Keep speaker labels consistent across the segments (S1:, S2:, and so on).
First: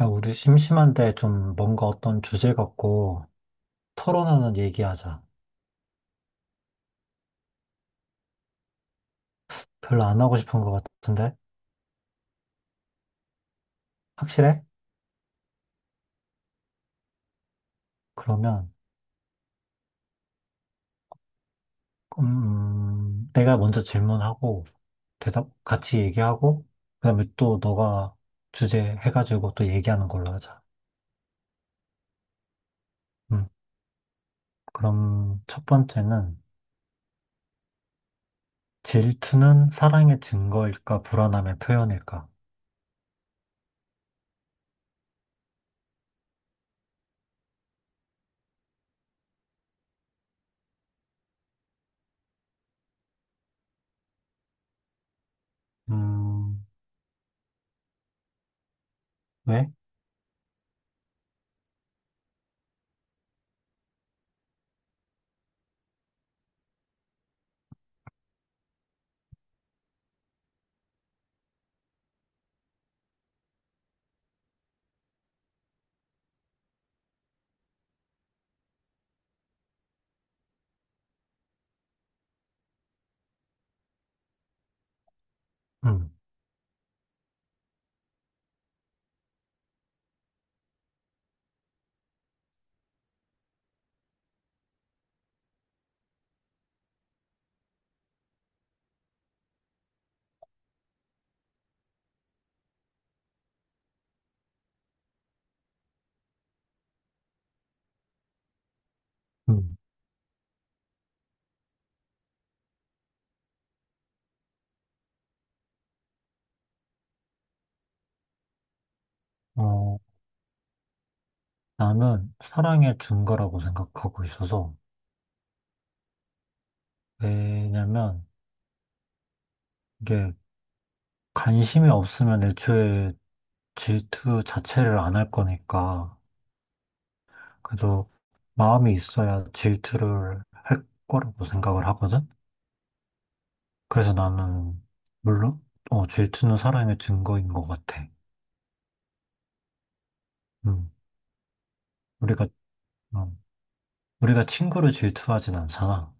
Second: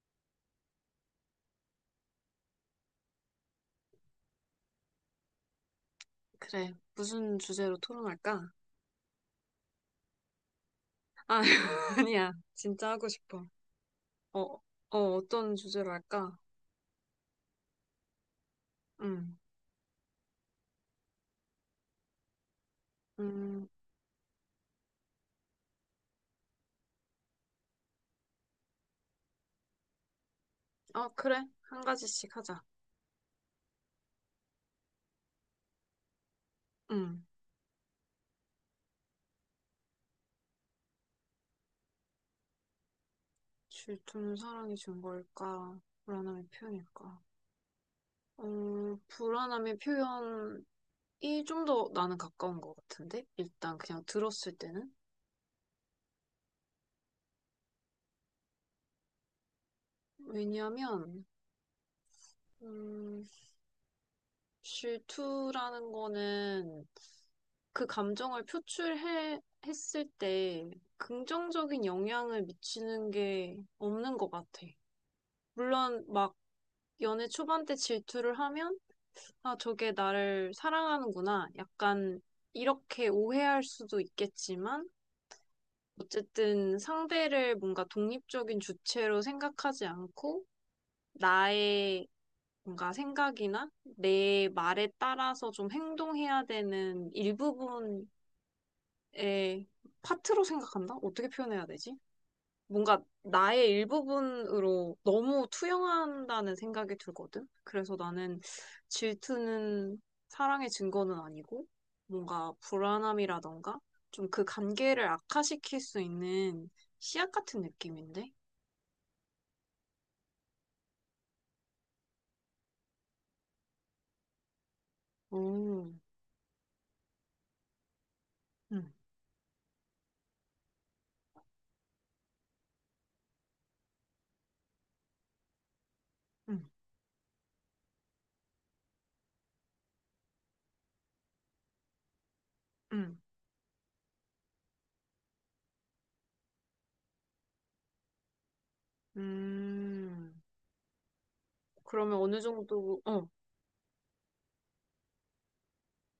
S1: 야, 우리 심심한데 좀 뭔가 어떤 주제 갖고 토론하는 얘기하자.
S2: 그래. 무슨 주제로 토론할까?
S1: 별로 안 하고 싶은 것 같은데?
S2: 아, 아니야. 진짜 하고 싶어. 어,
S1: 확실해?
S2: 어떤 주제로 할까?
S1: 그러면,
S2: 음,
S1: 내가
S2: 음,
S1: 먼저 질문하고, 대답, 같이 얘기하고, 그다음에 또 너가 주제 해가지고 또 얘기하는 걸로 하자.
S2: 어, 그래. 한 가지씩 하자.
S1: 음, 그럼 첫 번째는,
S2: 음,
S1: 질투는 사랑의 증거일까, 불안함의 표현일까?
S2: 질투는 사랑이 준 걸까? 불안함의 표현일까? 불안함의 표현이 좀 더 나는 가까운 것 같은데? 일단 그냥 들었을 때는?
S1: 음, 왜?
S2: 왜냐면, 음, 질투라는 거는 그 감정을 표출해 했을 때 긍정적인 영향을 미치는 게 없는 것 같아. 물론 막 연애 초반 때 질투를 하면 아 저게 나를 사랑하는구나 약간 이렇게 오해할 수도 있겠지만
S1: 음,
S2: 어쨌든 상대를 뭔가 독립적인 주체로 생각하지 않고 나의 뭔가 생각이나 내 말에 따라서 좀 행동해야 되는 일부분 에 파트로 생각한다? 어떻게 표현해야 되지? 뭔가 나의 일부분으로 너무 투영한다는 생각이 들거든. 그래서 나는
S1: 음,
S2: 질투는 사랑의 증거는 아니고 뭔가 불안함이라던가 좀 그 관계를 악화시킬 수 있는 씨앗 같은 느낌인데?
S1: 어, 나는 사랑의 증거라고 생각하고 있어서,
S2: 오,
S1: 왜냐면
S2: 응,
S1: 이게 관심이 없으면 애초에 질투 자체를 안 할 거니까
S2: 응,
S1: 그래도 마음이 있어야 질투를 할 거라고 생각을 하거든.
S2: 응,
S1: 그래서 나는 물론 질투는 사랑의 증거인 것 같아.
S2: 음.
S1: 음,
S2: 그러면 어느
S1: 우리가
S2: 정도,
S1: 어, 우리가 친구를 질투하진 않잖아.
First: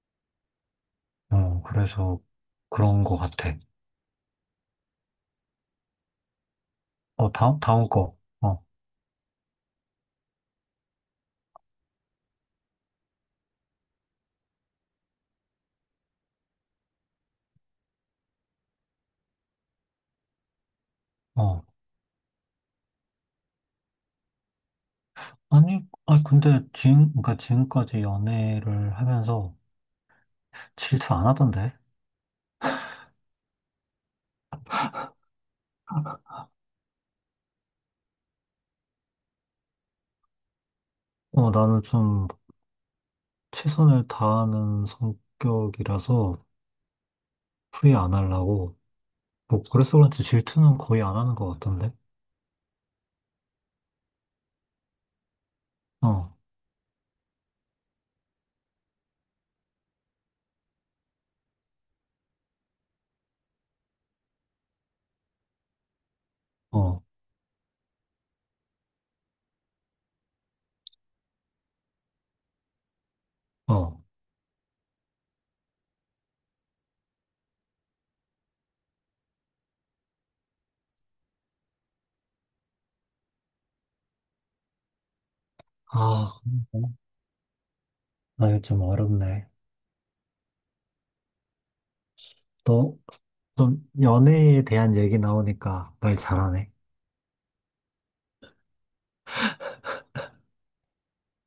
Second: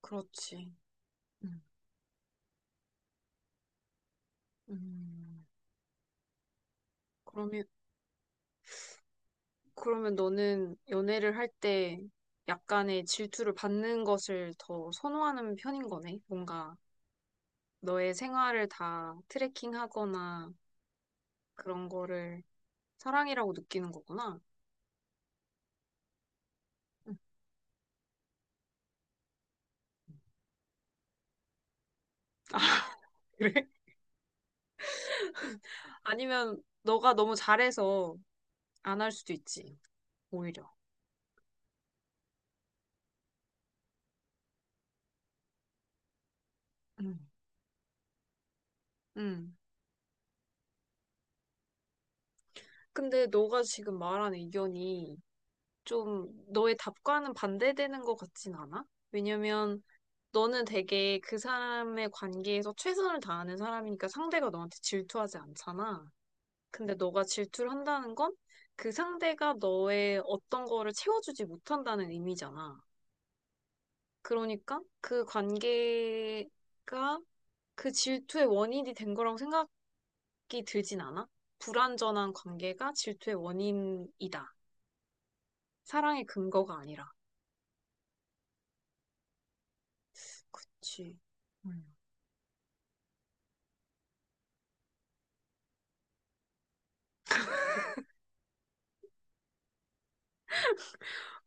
S2: 그렇지. 음,
S1: 그래서 그런 것 같아.
S2: 음.
S1: 다음
S2: 그러면
S1: 다음 거. 어,
S2: 그러면 너는 연애를 할 때 약간의 질투를 받는 것을 더 선호하는 편인 거네? 뭔가 너의 생활을 다 트래킹하거나
S1: 어.
S2: 그런 거를 사랑이라고 느끼는 거구나.
S1: 아니, 아니 근데 지금
S2: 응.
S1: 그러니까 지금까지 연애를 하면서 질투 안 하던데.
S2: 아, 그래? 아니면 너가 너무 잘해서 안 할 수도 있지, 오히려.
S1: 나는 좀 최선을 다하는 성격이라서
S2: 응.
S1: 후회 안 하려고.
S2: 응.
S1: 뭐, 그래서 그런지 질투는 거의 안 하는 것 같던데?
S2: 근데 너가 지금 말한 의견이 좀
S1: 어,
S2: 너의 답과는 반대되는 것 같진 않아? 왜냐면 너는 되게 그 사람의 관계에서 최선을 다하는 사람이니까 상대가 너한테 질투하지 않잖아. 근데
S1: 어,
S2: 너가 질투를 한다는 건 그 상대가 너의 어떤 거를 채워주지 못한다는 의미잖아.
S1: 어.
S2: 그러니까 그 관계가 그 질투의 원인이 된 거라고 생각 이 들진 않아? 불완전한 관계가 질투의 원인이다. 사랑의
S1: 아,
S2: 근거가 아니라.
S1: 나 이거 좀 어렵네.
S2: 그치.
S1: 너 좀 연애에 대한 얘기 나오니까 말 잘하네.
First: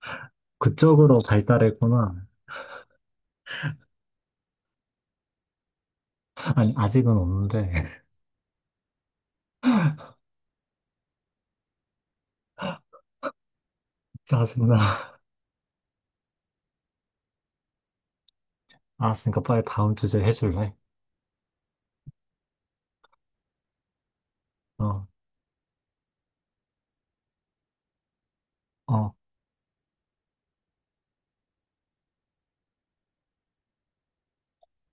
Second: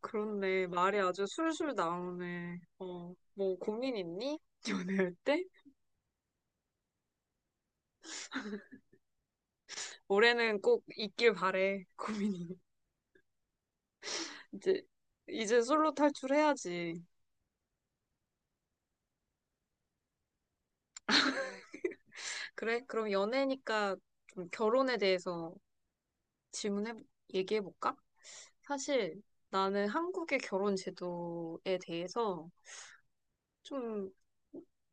S2: 그렇네. 말이
S1: 그쪽으로
S2: 아주 술술
S1: 발달했구나.
S2: 나오네. 어, 뭐 고민 있니? 연애할 때?
S1: 아니, 아직은 없는데.
S2: 올해는 꼭 있길 바래. 고민이. 이제
S1: 짜증나.
S2: 이제 솔로 탈출해야지.
S1: 알았으니까 빨리 다음 주제 해줄래?
S2: 그래? 그럼 연애니까 좀 결혼에
S1: 어,
S2: 대해서 질문해 얘기해 볼까?
S1: 어,
S2: 사실 나는 한국의 결혼 제도에 대해서 좀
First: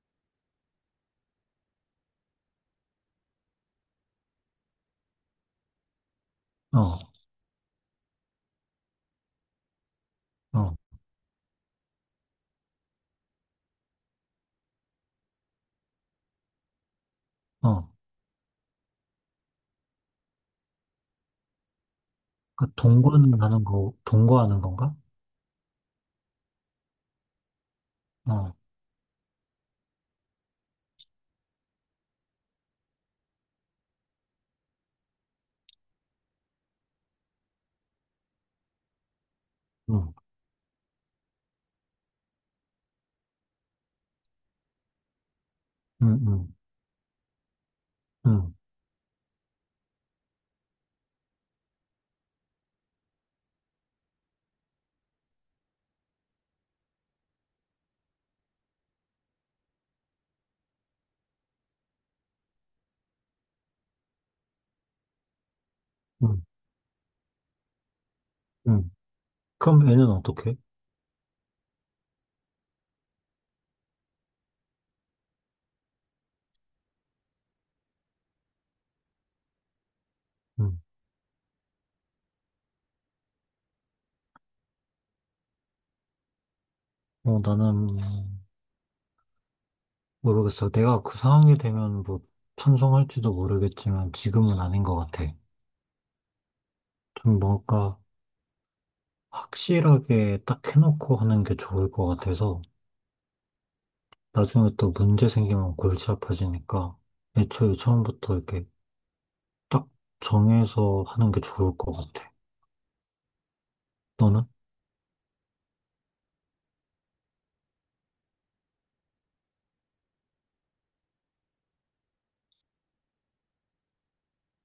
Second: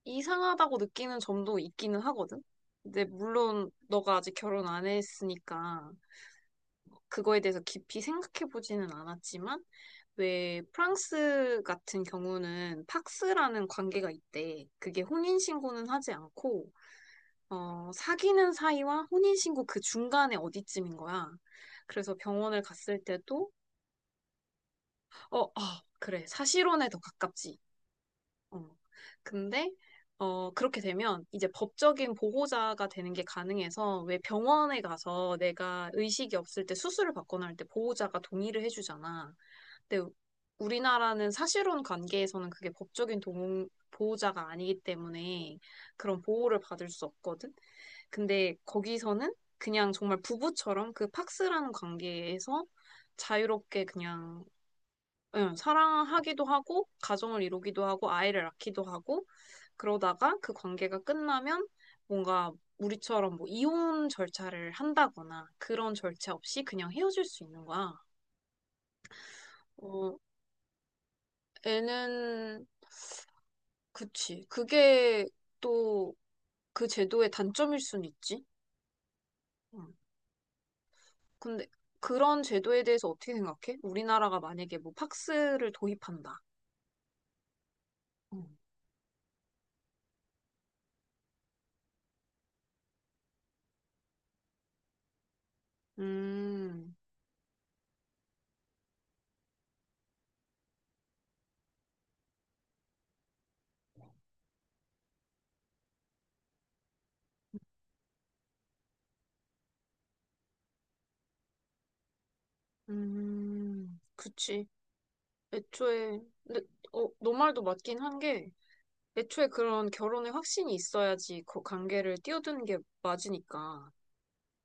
S2: 이상하다고 느끼는 점도 있기는 하거든. 근데 물론 너가 아직 결혼 안 했으니까
S1: 어,
S2: 그거에 대해서 깊이 생각해 보지는 않았지만 왜
S1: 어,
S2: 프랑스 같은 경우는 팍스라는 관계가 있대. 그게 혼인 신고는 하지 않고
S1: 어.
S2: 사귀는 사이와 혼인 신고 그 중간에 어디쯤인 거야. 그래서 병원을
S1: 그
S2: 갔을
S1: 동거는
S2: 때도
S1: 하는 거, 동거하는 건가?
S2: 어, 어 그래. 사실혼에 더 가깝지.
S1: 어.
S2: 어. 근데 그렇게 되면 이제 법적인 보호자가 되는 게 가능해서 왜 병원에 가서 내가 의식이 없을 때 수술을 받거나 할 때 보호자가 동의를 해주잖아. 근데
S1: 응.
S2: 우리나라는 사실혼 관계에서는 그게 법적인 동, 보호자가 아니기 때문에 그런
S1: 음, 음,
S2: 보호를 받을 수 없거든. 근데
S1: 음,
S2: 거기서는 그냥 정말 부부처럼 그 팍스라는 관계에서 자유롭게 그냥 응, 사랑하기도 하고 가정을 이루기도 하고 아이를 낳기도 하고 그러다가 그 관계가 끝나면 뭔가 우리처럼 뭐 이혼 절차를 한다거나 그런 절차
S1: 음,
S2: 없이 그냥 헤어질 수 있는 거야.
S1: 음. 그럼 애는
S2: 어,
S1: 어떻게?
S2: 애는 그치. 그게 또 그 제도의 단점일 순 있지. 음.
S1: 음.
S2: 근데 그런 제도에 대해서 어떻게 생각해? 우리나라가 만약에 뭐 팍스를 도입한다.
S1: 나는
S2: 음,
S1: 모르겠어. 내가 그 상황이 되면 뭐 찬성할지도 모르겠지만 지금은 아닌 것 같아.
S2: 음,
S1: 좀 뭔가 확실하게 딱 해놓고 하는 게 좋을 것 같아서 나중에 또 문제 생기면 골치 아파지니까 애초에 처음부터 이렇게 딱 정해서 하는 게 좋을 것 같아. 너는?
S2: 그치. 애초에, 근데, 너 말도 맞긴 한 게, 애초에 그런 결혼의 확신이 있어야지 그 관계를 뛰어드는 게 맞으니까.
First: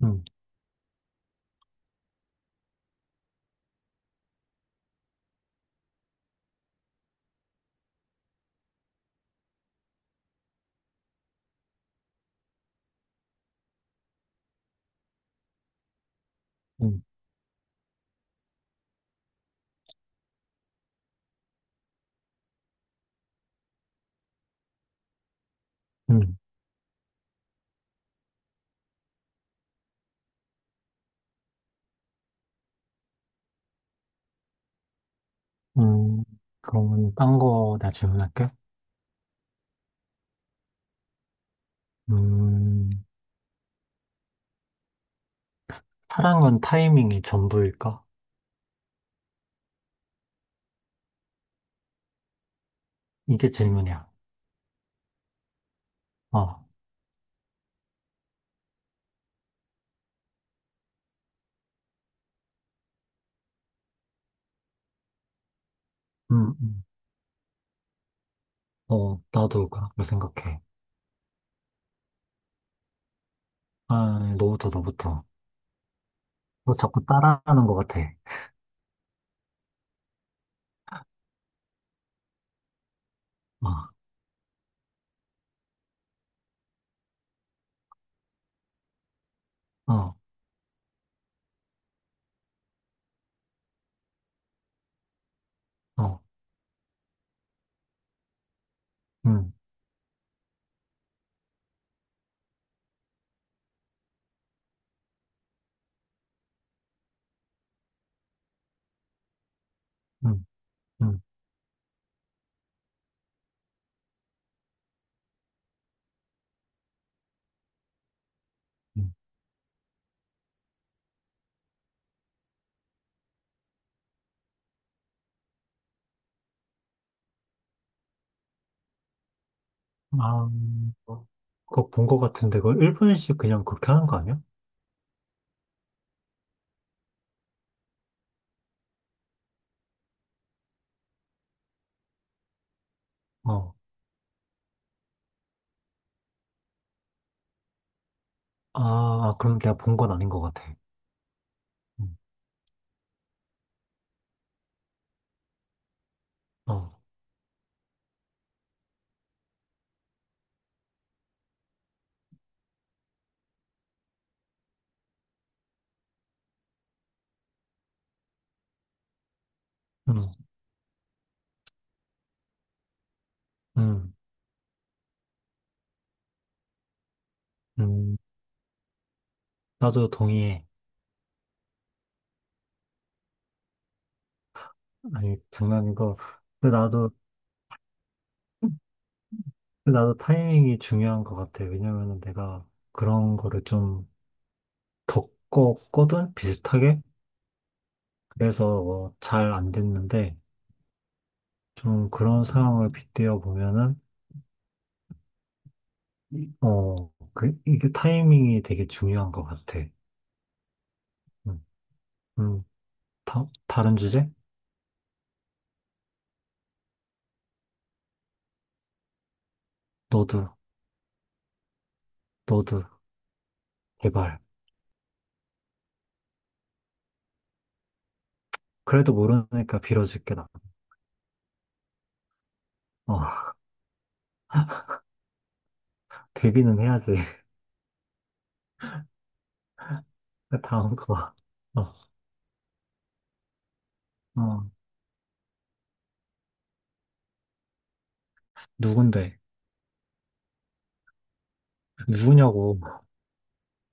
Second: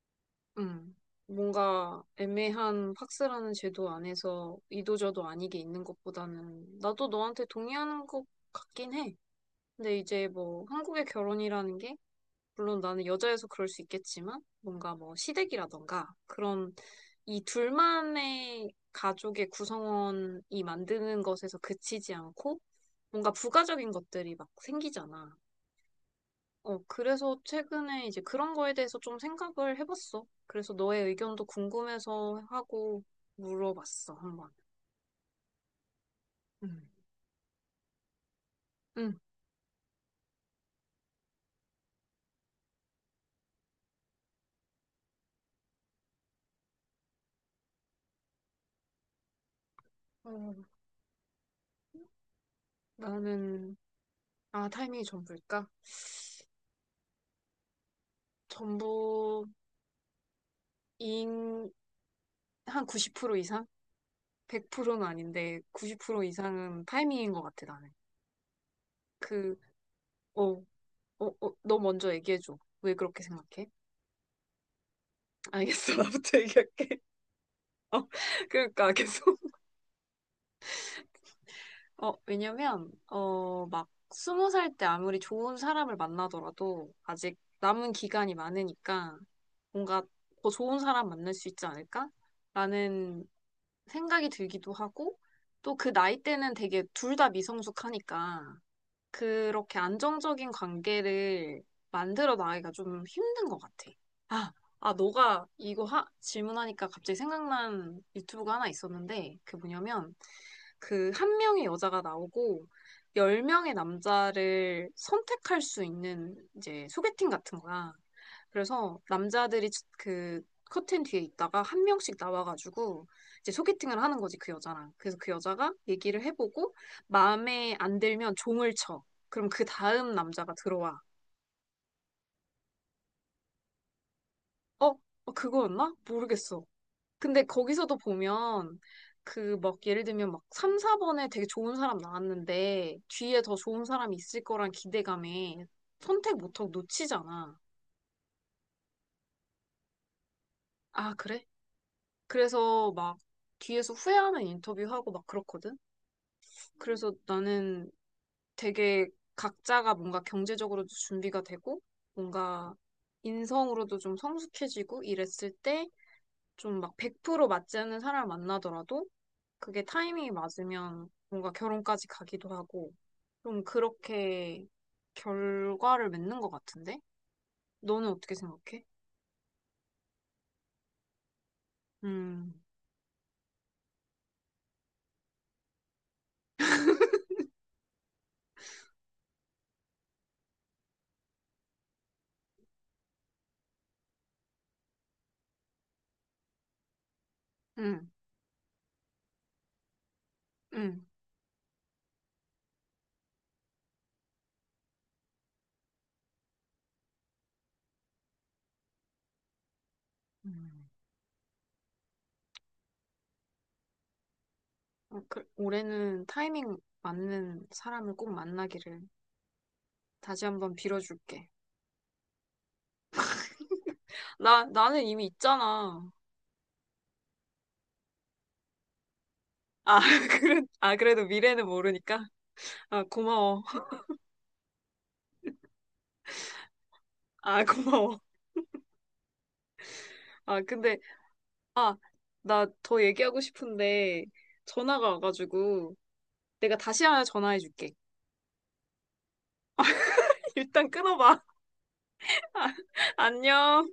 S1: 응,
S2: 음, 뭔가 애매한 팍스라는 제도 안에서 이도저도 아니게 있는 것보다는 나도 너한테 동의하는 것 같긴 해. 근데 이제 뭐 한국의 결혼이라는 게 물론 나는 여자여서 그럴 수 있겠지만 뭔가 뭐 시댁이라던가 그런
S1: 응,
S2: 이 둘만의 가족의 구성원이 만드는 것에서 그치지 않고 뭔가 부가적인 것들이 막 생기잖아.
S1: 응,
S2: 어, 그래서 최근에 이제 그런 거에 대해서 좀 생각을 해봤어. 그래서 너의 의견도 궁금해서 하고 물어봤어, 한번.
S1: 응.
S2: 응
S1: 그러면 딴 거 나 질문할게.
S2: 응.
S1: 음. 사랑은 타이밍이 전부일까?
S2: 어,
S1: 이게
S2: 나는,
S1: 질문이야.
S2: 타이밍이 전부일까?
S1: 어,
S2: 전부, 인, 한 90% 이상? 100%는 아닌데, 90%
S1: 음, 음.
S2: 이상은 타이밍인 것 같아, 나는.
S1: 어,
S2: 그,
S1: 나도 그렇게
S2: 어,
S1: 생각해.
S2: 너 먼저 얘기해줘. 왜 그렇게 생각해?
S1: 아, 너부터, 너부터.
S2: 알겠어, 나부터
S1: 너
S2: 얘기할게.
S1: 자꾸 따라하는 것 같아.
S2: 어, 그러니까, 계속. 왜냐면,
S1: 어,
S2: 20살 때 아무리 좋은 사람을 만나더라도, 아직 남은 기간이 많으니까, 뭔가
S1: 어,
S2: 더 좋은 사람 만날 수 있지 않을까? 라는 생각이 들기도 하고, 또 그 나이
S1: 어,
S2: 때는 되게 둘 다 미성숙하니까,
S1: 음,
S2: 그렇게 안정적인 관계를 만들어 나가기가 좀 힘든 것 같아. 아, 아, 너가 이거 질문하니까 갑자기 생각난 유튜브가 하나 있었는데, 그 뭐냐면,
S1: 음,
S2: 그
S1: 음,
S2: 한 명의 여자가 나오고, 열 명의 남자를 선택할 수 있는 이제 소개팅 같은 거야. 그래서
S1: 음.
S2: 남자들이 그 커튼 뒤에 있다가 한 명씩 나와가지고 이제 소개팅을 하는 거지, 그 여자랑. 그래서 그 여자가 얘기를 해보고 마음에 안 들면 종을 쳐. 그럼 그 다음
S1: 아,
S2: 남자가 들어와.
S1: 그거 본 것 같은데, 그걸 1분씩 그냥 그렇게 하는 거 아니야?
S2: 어? 그거였나? 모르겠어. 근데 거기서도 보면 그 막 예를 들면 막 3, 4번에 되게 좋은 사람 나왔는데 뒤에 더
S1: 어,
S2: 좋은 사람이 있을 거란 기대감에 선택 못하고 놓치잖아.
S1: 아, 아, 그럼 내가 본 건 아닌 것 같아.
S2: 아, 그래?
S1: 음,
S2: 그래서 막 뒤에서 후회하는 인터뷰하고 막 그렇거든?
S1: 어,
S2: 그래서 나는 되게 각자가 뭔가 경제적으로도 준비가 되고 뭔가 인성으로도 좀 성숙해지고 이랬을 때 좀 막 100% 맞지 않는 사람을 만나더라도 그게 타이밍이
S1: 음,
S2: 맞으면 뭔가 결혼까지 가기도 하고 좀
S1: 음,
S2: 그렇게 결과를 맺는 것 같은데? 너는
S1: 음.
S2: 어떻게 생각해?
S1: 나도 동의해.
S2: 음,
S1: 아니, 장난이고. 근데 나도 타이밍이 중요한 것 같아. 왜냐면은 내가 그런 거를 좀 겪었거든? 비슷하게?
S2: 음,
S1: 그래서 잘안 됐는데,
S2: 음.
S1: 좀 그런 상황을 빗대어 보면은, 이게 타이밍이 되게 중요한 것 같아.
S2: 음.
S1: 음, 음, 다른 주제?
S2: 그, 올해는 타이밍 맞는 사람을 꼭 만나기를 다시
S1: 너도,
S2: 한번 빌어줄게.
S1: 너도, 제발.
S2: 나는 이미 있잖아.
S1: 그래도 모르니까
S2: 아,
S1: 빌어줄게, 나.
S2: 그래, 아, 그래도 미래는 모르니까. 아,
S1: 어,
S2: 고마워.
S1: 데뷔는 해야지.
S2: 아, 고마워. 아,
S1: 다음
S2: 근데
S1: 거. 어,
S2: 아, 나 더 얘기하고 싶은데
S1: 어,
S2: 전화가 와가지고 내가 다시 하나 전화해 줄게.
S1: 누군데?
S2: 일단 끊어봐.
S1: 누구냐고.
S2: 안녕.